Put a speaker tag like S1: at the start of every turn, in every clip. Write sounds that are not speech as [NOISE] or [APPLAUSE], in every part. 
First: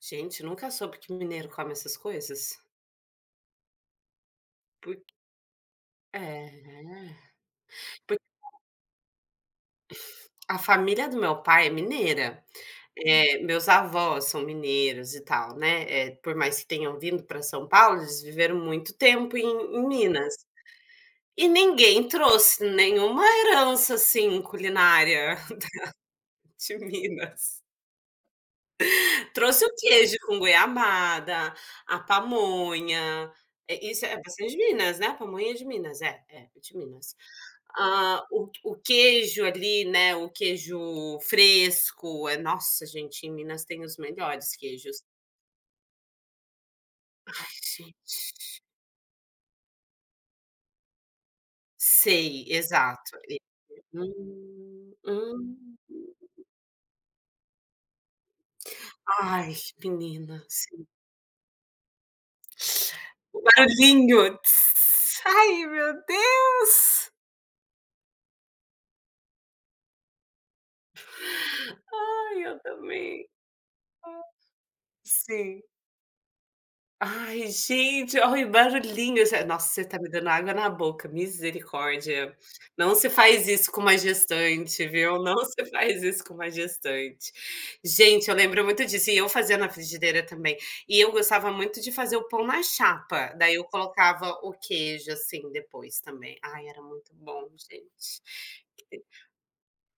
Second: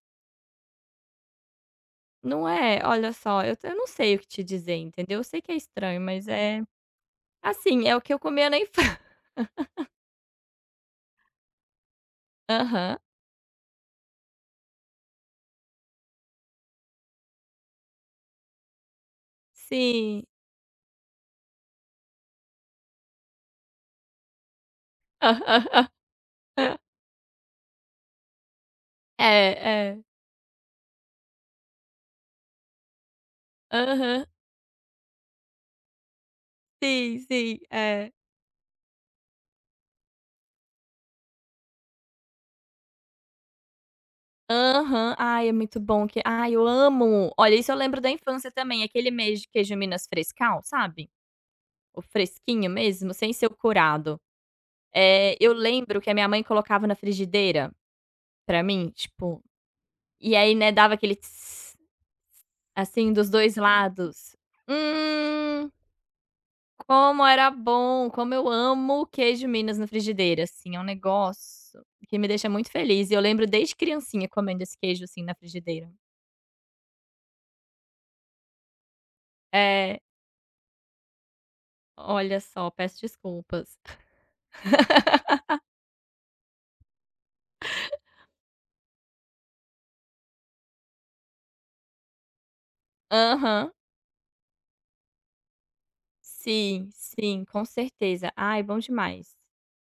S1: Gente, nunca soube que mineiro come essas coisas.
S2: Não é. Olha só, eu tam eu não sei o que te dizer,
S1: Por quê?
S2: entendeu? Eu sei que é estranho mas é
S1: É.
S2: assim é o que
S1: Por
S2: eu comia na infân [LAUGHS]
S1: A família do meu pai é mineira,
S2: Aham.
S1: eh, meus avós são mineiros e tal, né, eh, por mais que tenham vindo para São Paulo eles viveram muito tempo em em
S2: Sim.
S1: Minas. E ninguém trouxe nenhuma herança assim culinária da
S2: [CHUCKLES]
S1: [CHUCKLES] de Minas. Trouxe o
S2: É, é.
S1: queijo com goiabada, a pamonha. Eh, isso é [UNINTELLIGIBLE]
S2: Aham.
S1: de Minas, né? A pamonha é de Minas? É, é, é de Minas.
S2: Sim, sim, é.
S1: Ah, o o queijo ali, né, o queijo fresco, é Nossa, gente, em Minas tem os melhores queijos.
S2: Aham. Ai, é muito bom que ai, eu amo. Olha,
S1: Ai,
S2: isso eu lembro da infância,
S1: gente.
S2: também, aquele mês de queijo minas frescal, sabe? O
S1: Sei,
S2: fresquinho mesmo
S1: exato
S2: sem
S1: ali.
S2: ser curado.
S1: Hum.
S2: Eh, eu
S1: Hum.
S2: lembro que a minha mãe colocava na frigideira, para mim, tipo,
S1: Ai,
S2: e,
S1: menina,
S2: aí ,né,
S1: sim.
S2: dava aquele, assim, dos
S1: O
S2: 2 lados.
S1: barulhinho, Ai,
S2: Hum.
S1: meu Deus.
S2: Como era bom! Como eu amo o queijo minas na frigideira, assim, é um negócio que me
S1: Ai,
S2: deixa
S1: eu
S2: muito feliz e eu
S1: também.
S2: lembro desde criancinha comendo esse queijo assim na
S1: Sim.
S2: frigideira.
S1: Ai, gente, olha o barulhinho, já Nossa, você está
S2: É.
S1: me dando água na boca, misericórdia.
S2: Olha, só
S1: Não
S2: peço
S1: se faz isso
S2: desculpas.
S1: com uma gestante, viu, não
S2: [LAUGHS]
S1: se faz isso com uma gestante. Gente, eu lembro muito disso e eu fazia na frigideira também, e eu gostava muito de fazer o pão na chapa, daí eu
S2: Aham.
S1: colocava o queijo, assim, depois também. Ai, era
S2: Sim,
S1: muito bom,
S2: sim,
S1: gente,
S2: com
S1: que deli
S2: certeza. Ai, bom demais.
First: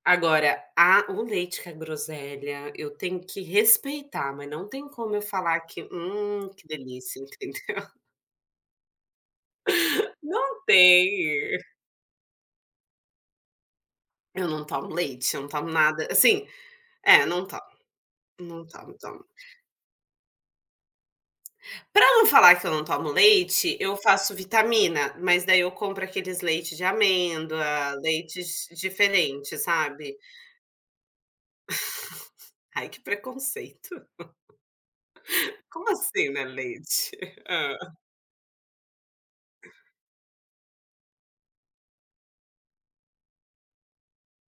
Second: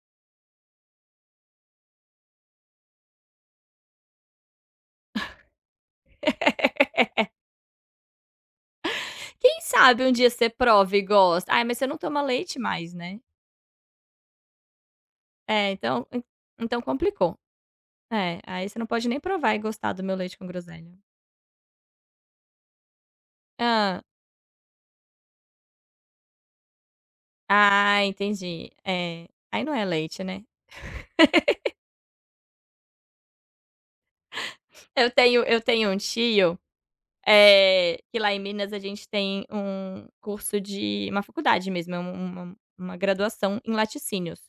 S1: Agora, a o leite com a groselha, eu tenho que respeitar mas não tem como eu falar que: "Hum que delícia!"
S2: [LAUGHS]
S1: Entendeu.
S2: Quem sabe um dia você
S1: Não
S2: prove e gosta.
S1: tem.
S2: Ai, mas você não toma leite mais, né?
S1: Eu não tomo leite, eu não tomo
S2: É
S1: nada
S2: ,então
S1: assim,
S2: então
S1: é
S2: complicou.
S1: não tomo,
S2: É,
S1: não
S2: aí você não
S1: tomo
S2: pode nem
S1: tomo.
S2: provar e gostar do meu leite com groselha.
S1: Para não falar que eu não tomo leite, eu
S2: Hã.
S1: faço vitamina, mas, daí, eu compro aqueles leite de amêndoa,
S2: Ah,
S1: leites
S2: entendi. Eh,
S1: diferente,
S2: aí não é
S1: sabe.
S2: leite, né. [LAUGHS]
S1: [CHUCKLES] Ai, que preconceito. [CHUCKLES]
S2: Eu tenho eu
S1: Como
S2: tenho um
S1: assim, não é
S2: tio,
S1: leite? [CHUCKLES] Hã.
S2: eh, que lá em Minas a gente tem um curso de uma faculdade mesmo é um uma uma graduação em laticínios